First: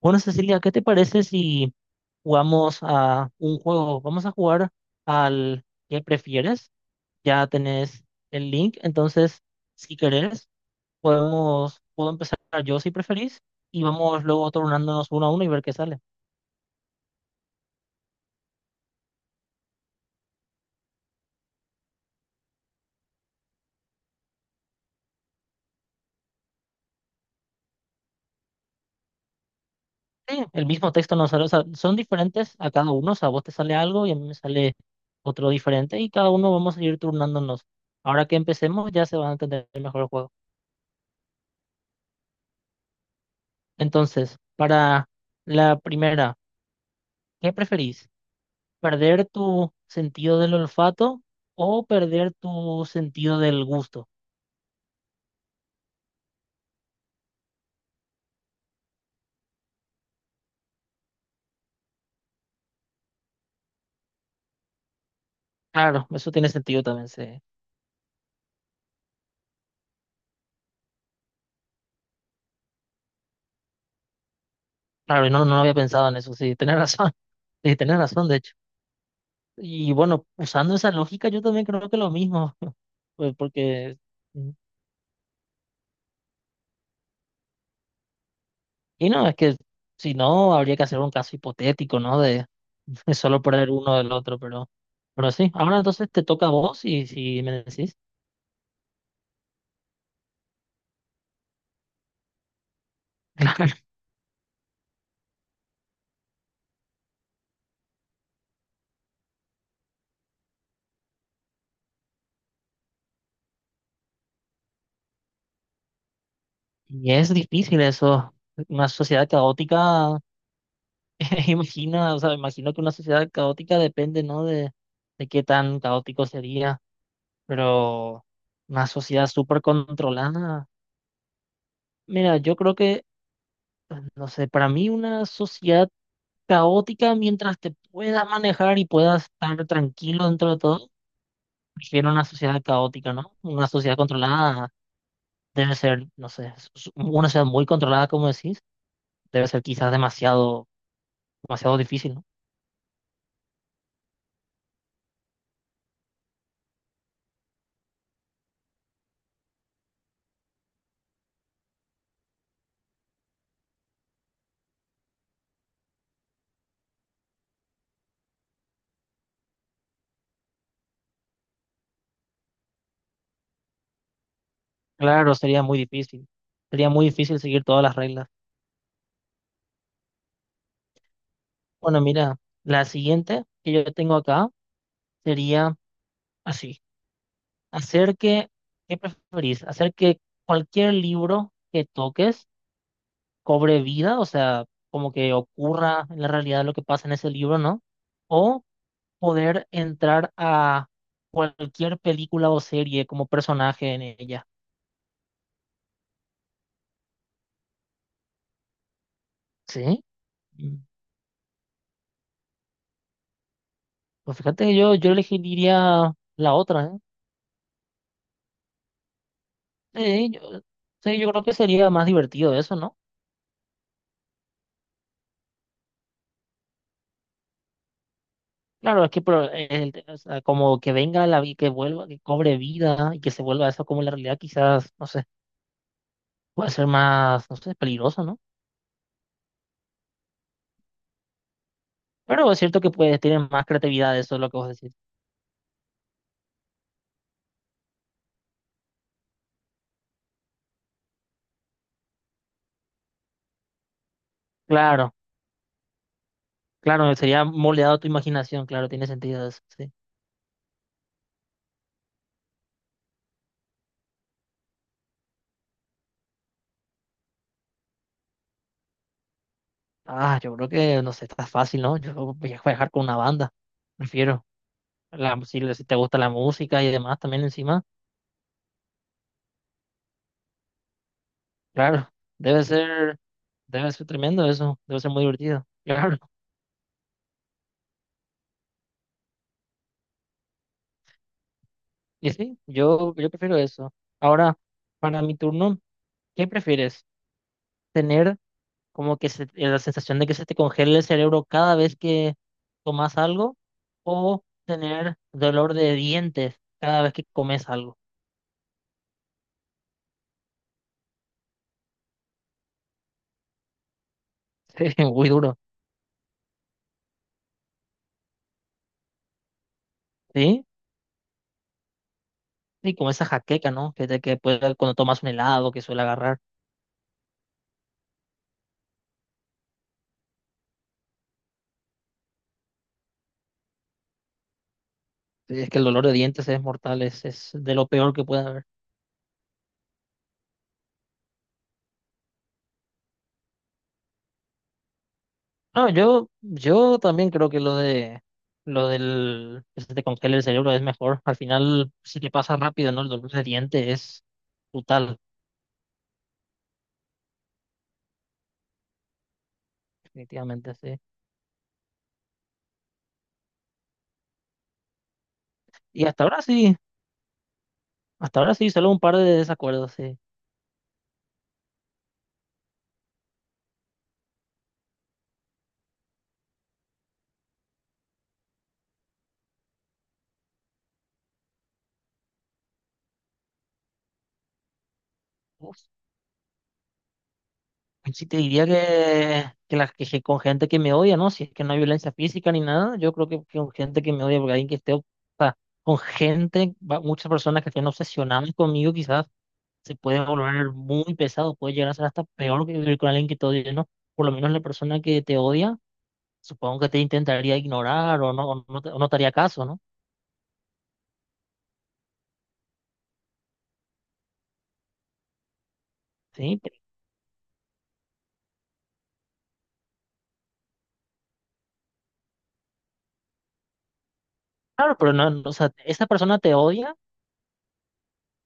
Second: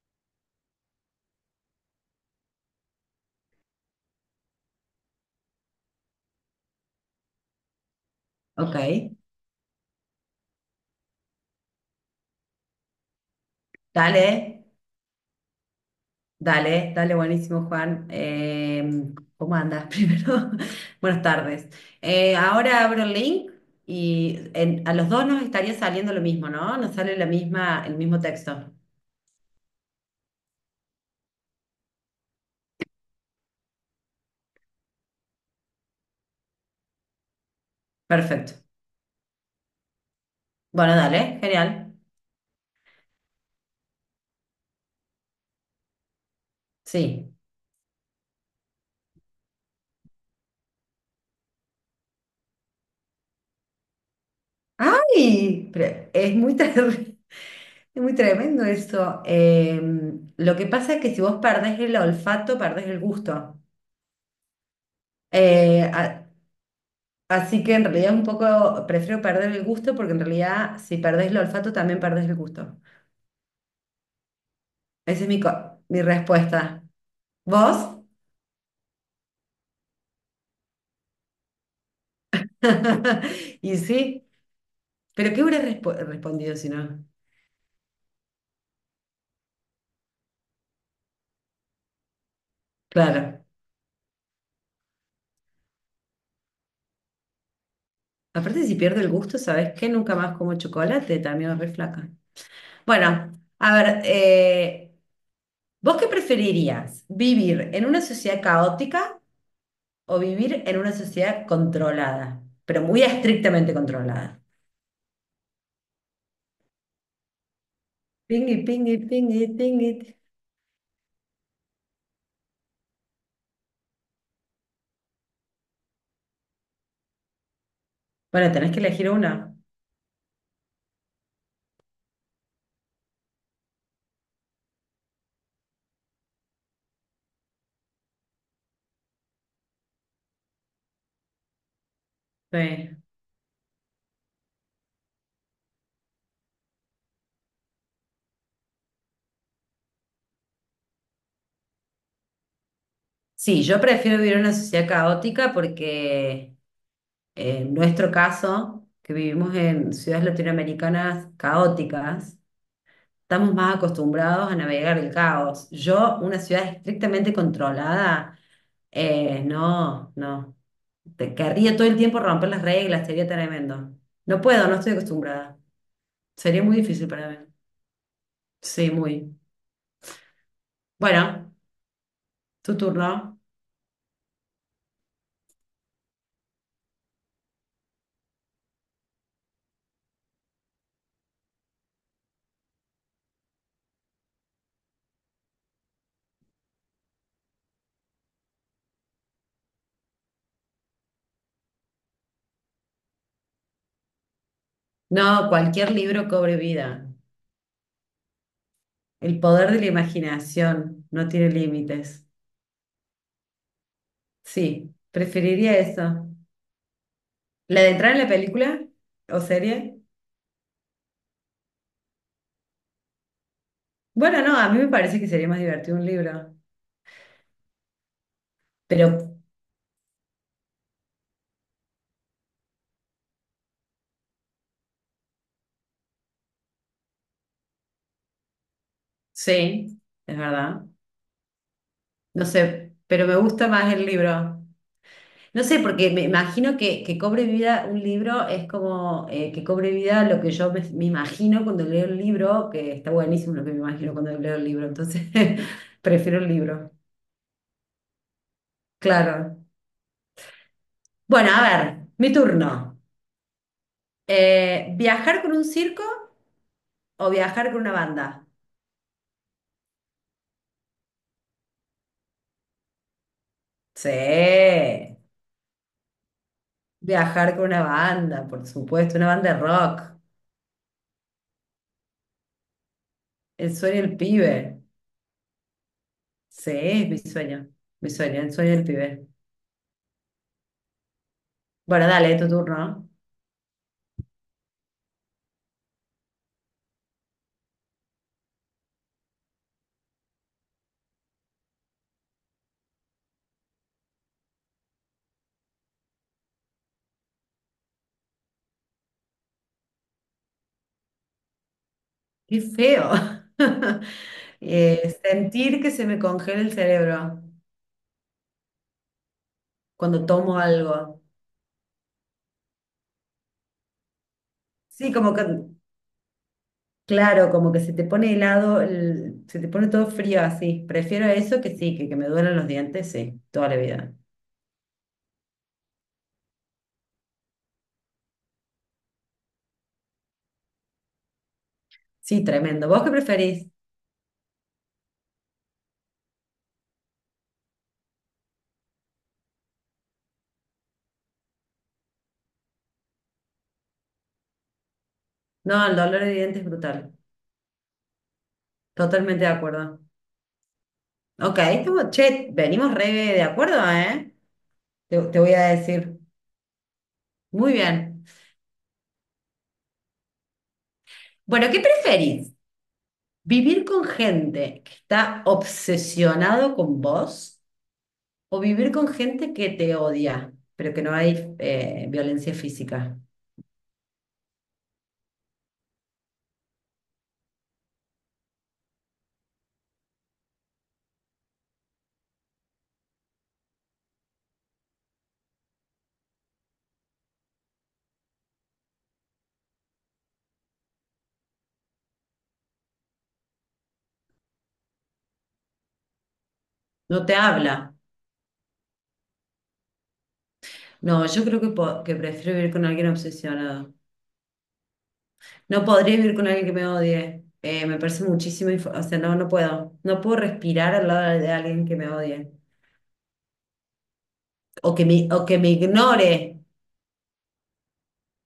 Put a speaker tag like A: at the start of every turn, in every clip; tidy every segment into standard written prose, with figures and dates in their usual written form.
A: Bueno, Cecilia, ¿qué te parece si jugamos a un juego? Vamos a jugar al que prefieres. Ya tenés el
B: Ok,
A: link, entonces, si querés, puedo empezar yo si preferís y vamos luego
B: dale,
A: turnándonos uno a uno y ver qué sale.
B: dale, dale, buenísimo, Juan. ¿Cómo andas primero? Buenas tardes. Ahora abro el link y a los dos nos estaría saliendo lo mismo, ¿no? Nos sale la misma, el mismo texto.
A: Sí, el mismo texto nos sale, o sea, son diferentes a cada uno, o sea, a vos te sale algo y a mí me sale otro diferente y cada uno vamos a ir turnándonos. Ahora que
B: Perfecto.
A: empecemos ya se va a entender mejor el juego.
B: Bueno, dale, genial.
A: Entonces, para la primera,
B: Sí.
A: ¿qué preferís? ¿Perder tu sentido del olfato o perder tu sentido del gusto?
B: ¡Ay! Pero es muy, es muy tremendo eso. Lo que pasa es que si vos perdés el olfato, perdés el gusto. Eh,
A: Claro,
B: a-
A: eso tiene sentido también, sí.
B: Así que en realidad es un poco, prefiero perder el gusto porque en realidad si perdés el olfato también perdés el gusto. Esa
A: Claro,
B: es
A: y
B: mi,
A: no, no había
B: mi
A: pensado en eso, sí, tenés
B: respuesta.
A: razón, sí,
B: ¿Vos?
A: tenés razón, de hecho. Y bueno, usando esa lógica, yo también creo que lo mismo, pues
B: Y
A: porque,
B: sí,
A: mm,
B: pero ¿qué hubieras respondido si no?
A: y no, es que si no, habría que hacer un caso hipotético, ¿no? De, de solo
B: Claro.
A: perder uno del otro, pero sí, ahora entonces te toca a vos y si me decís.
B: Aparte, si pierdo el gusto, ¿sabes qué? Nunca más como chocolate, también es re flaca. Bueno, a
A: Claro.
B: ver, ¿vos qué preferirías? ¿Vivir en una sociedad caótica o vivir en una sociedad controlada, pero muy estrictamente controlada?
A: Y es difícil eso,
B: Pingui,
A: una
B: pingui,
A: sociedad
B: pingui, pingui.
A: caótica. Imagina, o sea, imagino que una sociedad caótica depende, ¿no? De qué tan caótico sería, pero
B: Bueno, tenés que
A: una
B: elegir
A: sociedad
B: una.
A: súper controlada. Mira, yo creo que, no sé, para mí una sociedad caótica, mientras te puedas manejar y puedas estar tranquilo dentro de todo, prefiero una sociedad
B: Sí.
A: caótica, ¿no? Una sociedad controlada debe ser, no sé, una sociedad muy controlada, como decís, debe ser quizás demasiado, demasiado difícil, ¿no?
B: Sí, yo prefiero vivir en una sociedad caótica porque en nuestro caso, que vivimos en ciudades latinoamericanas caóticas, estamos más acostumbrados a navegar el caos. Yo, una ciudad estrictamente controlada, no, no. Te querría todo el tiempo romper las reglas, sería tremendo. No puedo, no estoy
A: Claro,
B: acostumbrada.
A: sería muy difícil.
B: Sería muy
A: Sería muy
B: difícil para mí.
A: difícil seguir todas las reglas.
B: Sí, muy. Bueno.
A: Bueno, mira,
B: ¿Tu
A: la
B: turno?
A: siguiente que yo tengo acá sería así, hacer que, ¿qué preferís? Hacer que cualquier libro que toques cobre vida, o sea, como que ocurra en la realidad lo que pasa en ese libro, ¿no? O poder entrar a cualquier película o serie como personaje en ella.
B: No, cualquier libro cobre vida. El poder de la
A: Sí. Mm,
B: imaginación no tiene límites.
A: pues fíjate que
B: Sí,
A: yo
B: preferiría
A: elegiría
B: eso.
A: la otra, ¿eh?
B: ¿La de entrar en la película o serie?
A: Sí, yo, sí, yo creo que sería más divertido eso, ¿no?
B: Bueno, no, a mí me parece que sería más divertido un libro.
A: Claro,
B: Pero
A: es que pero, o sea, como que venga que vuelva, que cobre vida y que se vuelva eso como la realidad, quizás, no sé, puede ser más, no sé, peligroso, ¿no?
B: sí, es verdad. No
A: Pero es cierto que
B: sé,
A: puedes
B: pero me
A: tener más
B: gusta más el
A: creatividad, eso es lo que
B: libro.
A: vos decís.
B: No sé, porque me imagino que cobre vida un libro es como que cobre vida lo que yo me, me imagino cuando leo el libro, que está buenísimo lo que me imagino cuando leo el libro,
A: Claro,
B: entonces prefiero el libro.
A: claro, sería moldeado tu imaginación, claro, tiene sentido
B: Claro.
A: eso, sí.
B: Bueno, a ver, mi turno. ¿Viajar con un circo o viajar con una banda?
A: Ah, yo creo que, no sé, está fácil, ¿no? Yo voy a viajar con una banda,
B: Sí,
A: prefiero. La, si, si te gusta la música y demás también
B: viajar con una
A: encima,
B: banda, por supuesto, una banda de rock.
A: claro, debe ser,
B: El
A: debe
B: sueño
A: ser
B: del
A: tremendo eso,
B: pibe.
A: debe ser muy divertido. Claro.
B: Sí, es mi sueño, el sueño del pibe. Bueno,
A: Y
B: dale, tu
A: sí,
B: turno.
A: yo prefiero eso. Ahora, para mi turno, ¿qué prefieres? ¿Tener como la sensación de que se te congela el cerebro cada vez que tomas algo? ¿O tener dolor de dientes cada vez que comes algo?
B: Qué feo.
A: Sí, muy duro.
B: Sentir que se me congela el cerebro cuando tomo
A: ¿Sí?
B: algo.
A: Sí, como esa jaqueca, ¿no? Que, que puede, cuando
B: Sí,
A: tomas un
B: como que,
A: helado que suele agarrar.
B: claro, como que se te pone helado, el- se te pone todo frío así. Prefiero eso que sí, que me duelen los dientes, sí, toda la vida.
A: Sí, es que el dolor de dientes es mortal, es de lo peor que puede haber.
B: Sí, tremendo. ¿Vos qué preferís?
A: No, yo también creo que lo de lo del que se te congela el cerebro es mejor. Al final, si te pasa rápido, ¿no? El dolor de diente es brutal,
B: No, el dolor de dientes es brutal. Totalmente de acuerdo.
A: definitivamente, sí.
B: Ok, estamos, che, venimos re de acuerdo, ¿eh? Te voy a
A: Y
B: decir. Muy bien.
A: hasta ahora sí, solo un par de desacuerdos, sí.
B: Bueno, ¿qué preferís? ¿Vivir con gente que está obsesionado con vos o vivir con gente que te odia, pero que no hay violencia física?
A: Uf, pues sí te diría que las quejé con gente que me odia, ¿no? Si es que no hay violencia física ni nada, yo creo que con gente que me odia, porque alguien que esté, o sea, con gente, muchas personas que estén obsesionadas conmigo, quizás, se puede volver muy pesado, puede llegar a ser hasta peor que vivir con alguien que te odia, ¿no? Por lo menos la persona que te odia, supongo que te
B: No te
A: intentaría
B: habla.
A: ignorar o no te haría caso, ¿no?
B: No, yo creo que, que prefiero vivir con alguien obsesionado. No podría vivir con
A: Sí,
B: alguien que
A: pero,
B: me odie. Me parece muchísimo, o sea, no, no puedo. No puedo respirar al lado de alguien que me odie
A: claro, pero no,
B: o
A: no, o
B: que me
A: sea, esa
B: ignore.
A: persona te odia,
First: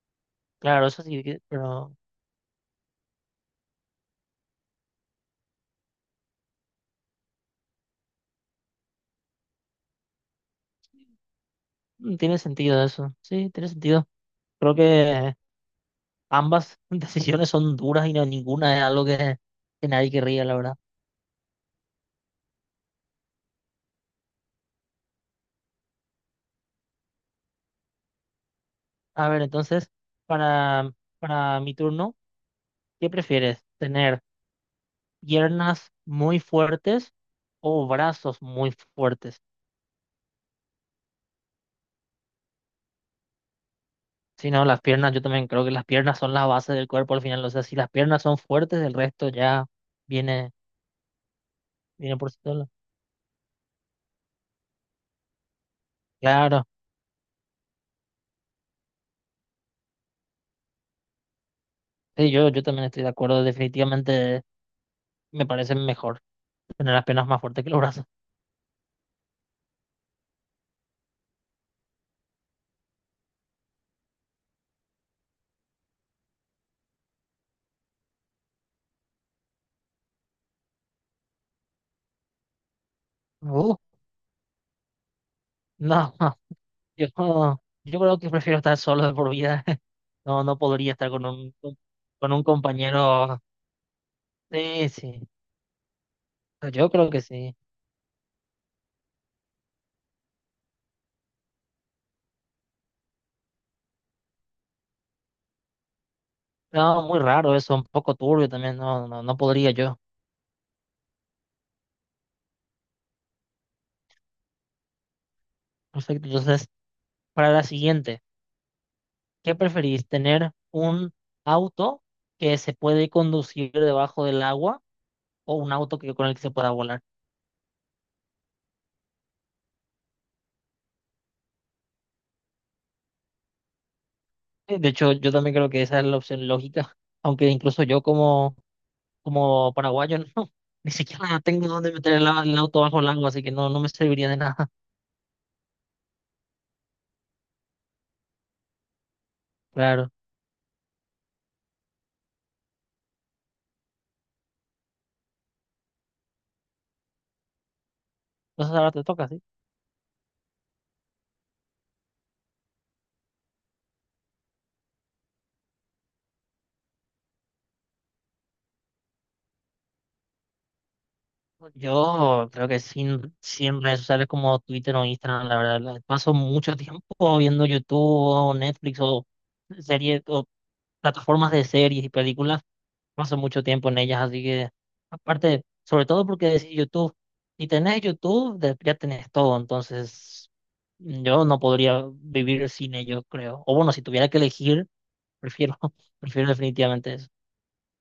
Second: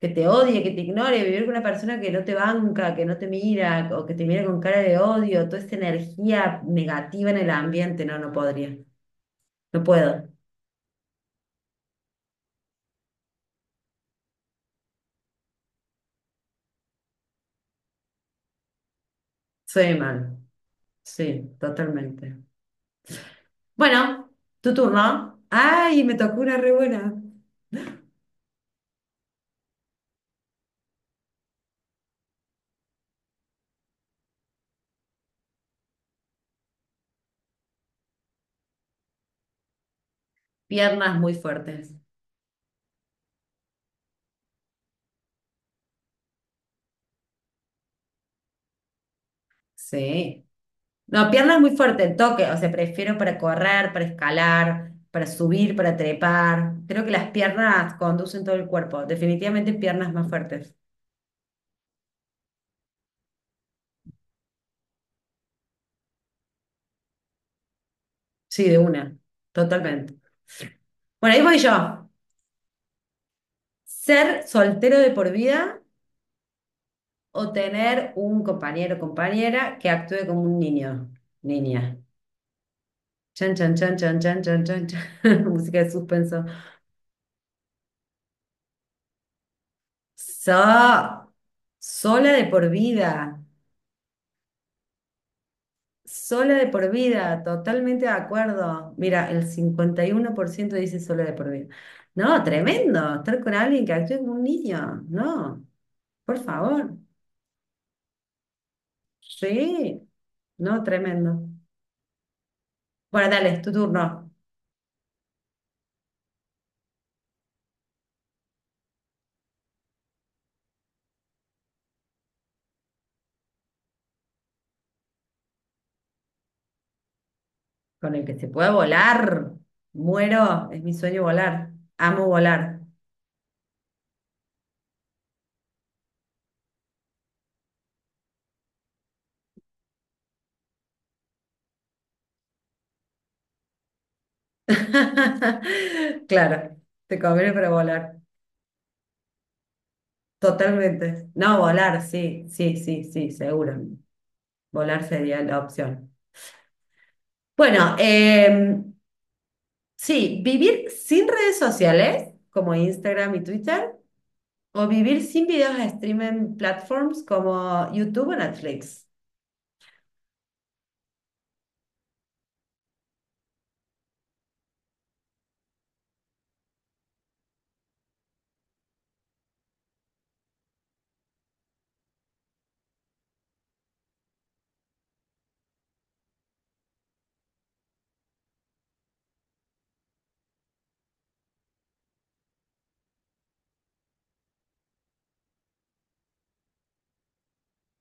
B: Que te odie, que te
A: claro, eso sí,
B: ignore, vivir con una
A: pero
B: persona que no te banca, que no te mira, o que te mira con cara de odio, toda esta energía negativa en el ambiente, no, no podría, no puedo,
A: tiene sentido eso, sí, tiene sentido. Creo que ambas decisiones son duras y no, ninguna es algo que
B: soy
A: nadie
B: mal,
A: querría, la verdad.
B: sí, totalmente. Bueno, tu turno. Ay, me tocó una re buena.
A: A ver, entonces, para, para mi turno, ¿qué prefieres? ¿Tener piernas muy fuertes o brazos muy fuertes?
B: Piernas muy fuertes.
A: Si no, las piernas, yo también creo que las piernas son la base del cuerpo al final. O sea, si las piernas son fuertes, el resto ya
B: Sí.
A: viene,
B: No, piernas muy fuertes, el
A: viene por sí
B: toque. O
A: solo.
B: sea, prefiero para correr, para escalar, para subir, para
A: Claro,
B: trepar. Creo que las piernas conducen todo el cuerpo. Definitivamente piernas más fuertes.
A: sí, yo también estoy de acuerdo. Definitivamente me parece mejor tener las piernas más fuertes que los brazos.
B: Sí, de una, totalmente. Bueno, ahí voy yo. ¿Ser soltero de por vida o tener un compañero o compañera que actúe como un niño? Niña. Chan, chan,
A: Uh,
B: chan, chan, chan, chan, chan, chan. Música de
A: no,
B: suspenso.
A: yo, yo creo que prefiero estar solo de por vida. No, no podría estar
B: So, sola
A: con un
B: de por vida.
A: compañero. Sí,
B: Sola de por
A: yo creo que
B: vida.
A: sí.
B: Totalmente de acuerdo. Mira, el 51% dice sola de por vida. No, tremendo. Estar con alguien que actúe como un niño. No, por favor.
A: No, muy raro eso, un poco turbio también, no, no, no podría
B: Sí,
A: yo.
B: no, tremendo. Bueno, dale, es tu turno.
A: Perfecto, entonces, para la siguiente, ¿qué preferís? ¿Tener un auto que se puede conducir debajo del agua o un auto que, con el que se pueda volar?
B: Con el que se puede volar. Muero, es mi sueño volar. Amo volar.
A: De hecho, yo también creo que esa es la opción lógica, aunque incluso yo como, como paraguayo, no, ni siquiera tengo dónde meter el auto bajo el agua, así que no, no me serviría de nada.
B: Claro, te conviene para volar.
A: Claro,
B: Totalmente. No, volar, sí, sí, sí, sí, seguro. Volar sería la opción. Bueno,
A: entonces ahora te toca, ¿sí?
B: sí, vivir sin redes sociales como Instagram y Twitter o vivir sin videos a streaming platforms como YouTube o Netflix.
A: Yo creo que sin, sin redes sociales como Twitter o Instagram, la verdad, paso mucho tiempo viendo YouTube o Netflix o series o plataformas de series y películas, paso mucho tiempo en ellas, así que aparte, sobre todo porque decís YouTube, si tenés YouTube, ya tenés todo, entonces yo no podría vivir sin ello, creo. O bueno, si tuviera que elegir, prefiero, prefiero definitivamente eso.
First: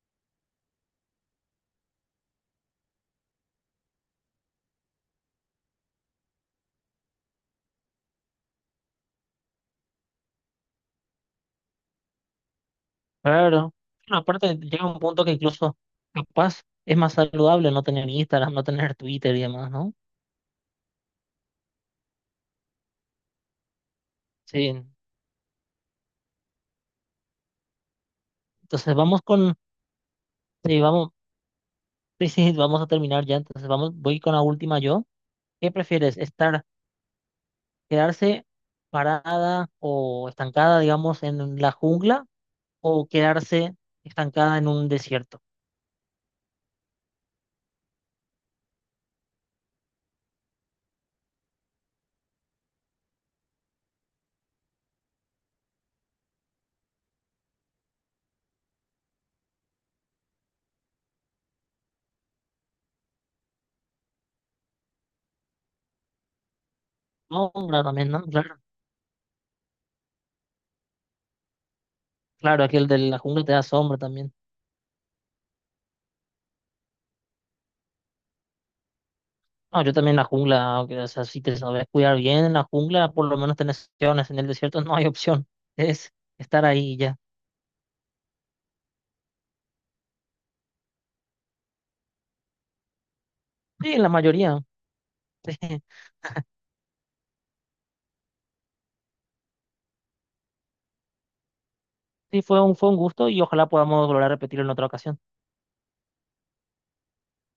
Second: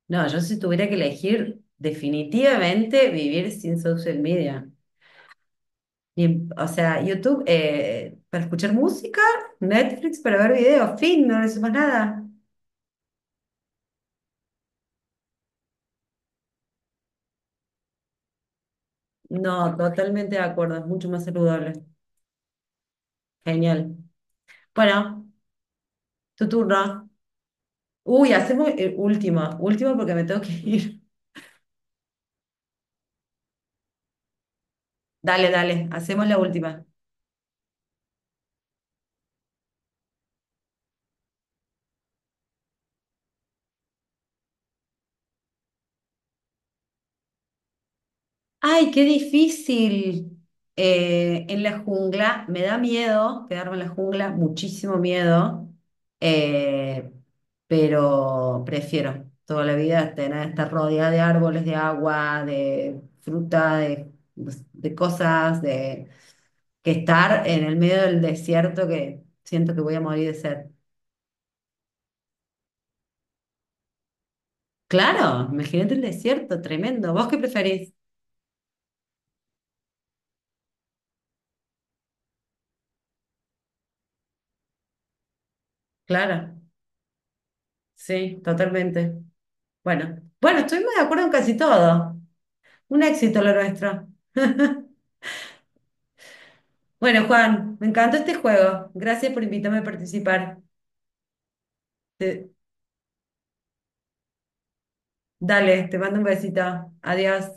B: No, yo si tuviera que elegir, definitivamente vivir sin social media. Ni o sea, YouTube para escuchar música, Netflix para ver videos, fin, no necesito más nada.
A: Claro. Bueno, aparte llega un punto que incluso capaz es más saludable no tener Instagram, no tener Twitter y demás,
B: No,
A: ¿no?
B: totalmente de acuerdo, es mucho más saludable. Genial.
A: Sí.
B: Bueno, tu turno. Uy, hacemos
A: Entonces vamos con,
B: última, última porque me tengo que
A: sí,
B: ir.
A: vamos, sí, sí, vamos a terminar ya. Entonces vamos, voy con la última yo.
B: Dale,
A: ¿Qué
B: dale,
A: prefieres?
B: hacemos la
A: ¿Estar,
B: última.
A: quedarse parada o estancada, digamos, en la jungla o quedarse estancada en un desierto?
B: Ay, qué difícil. En la jungla, me da miedo quedarme en la jungla, muchísimo miedo, Eh, pero prefiero toda la vida tener, estar rodeada de árboles, de agua, de fruta, de, pues, de cosas, de, que estar en el
A: Sombra
B: medio
A: también,
B: del
A: ¿no? Claro,
B: desierto que siento que voy a morir de sed.
A: claro, aquel de la jungla te da sombra también.
B: Claro, imagínate el desierto, tremendo. ¿Vos qué preferís?
A: No, yo también en la jungla, aunque, o sea, si te sabes cuidar bien en la jungla, por lo menos tenés opciones. En el desierto no hay opción. Es
B: Claro,
A: estar ahí y ya.
B: sí, totalmente. Bueno, bueno, estuvimos de acuerdo en casi todo. Un éxito lo
A: Sí, en
B: nuestro.
A: la mayoría.
B: Bueno, Juan, me encantó este juego. Gracias por invitarme a participar.
A: Sí,
B: Te-
A: fue un gusto y ojalá podamos volver a repetirlo en otra ocasión.
B: dale, te mando un besito. Adiós.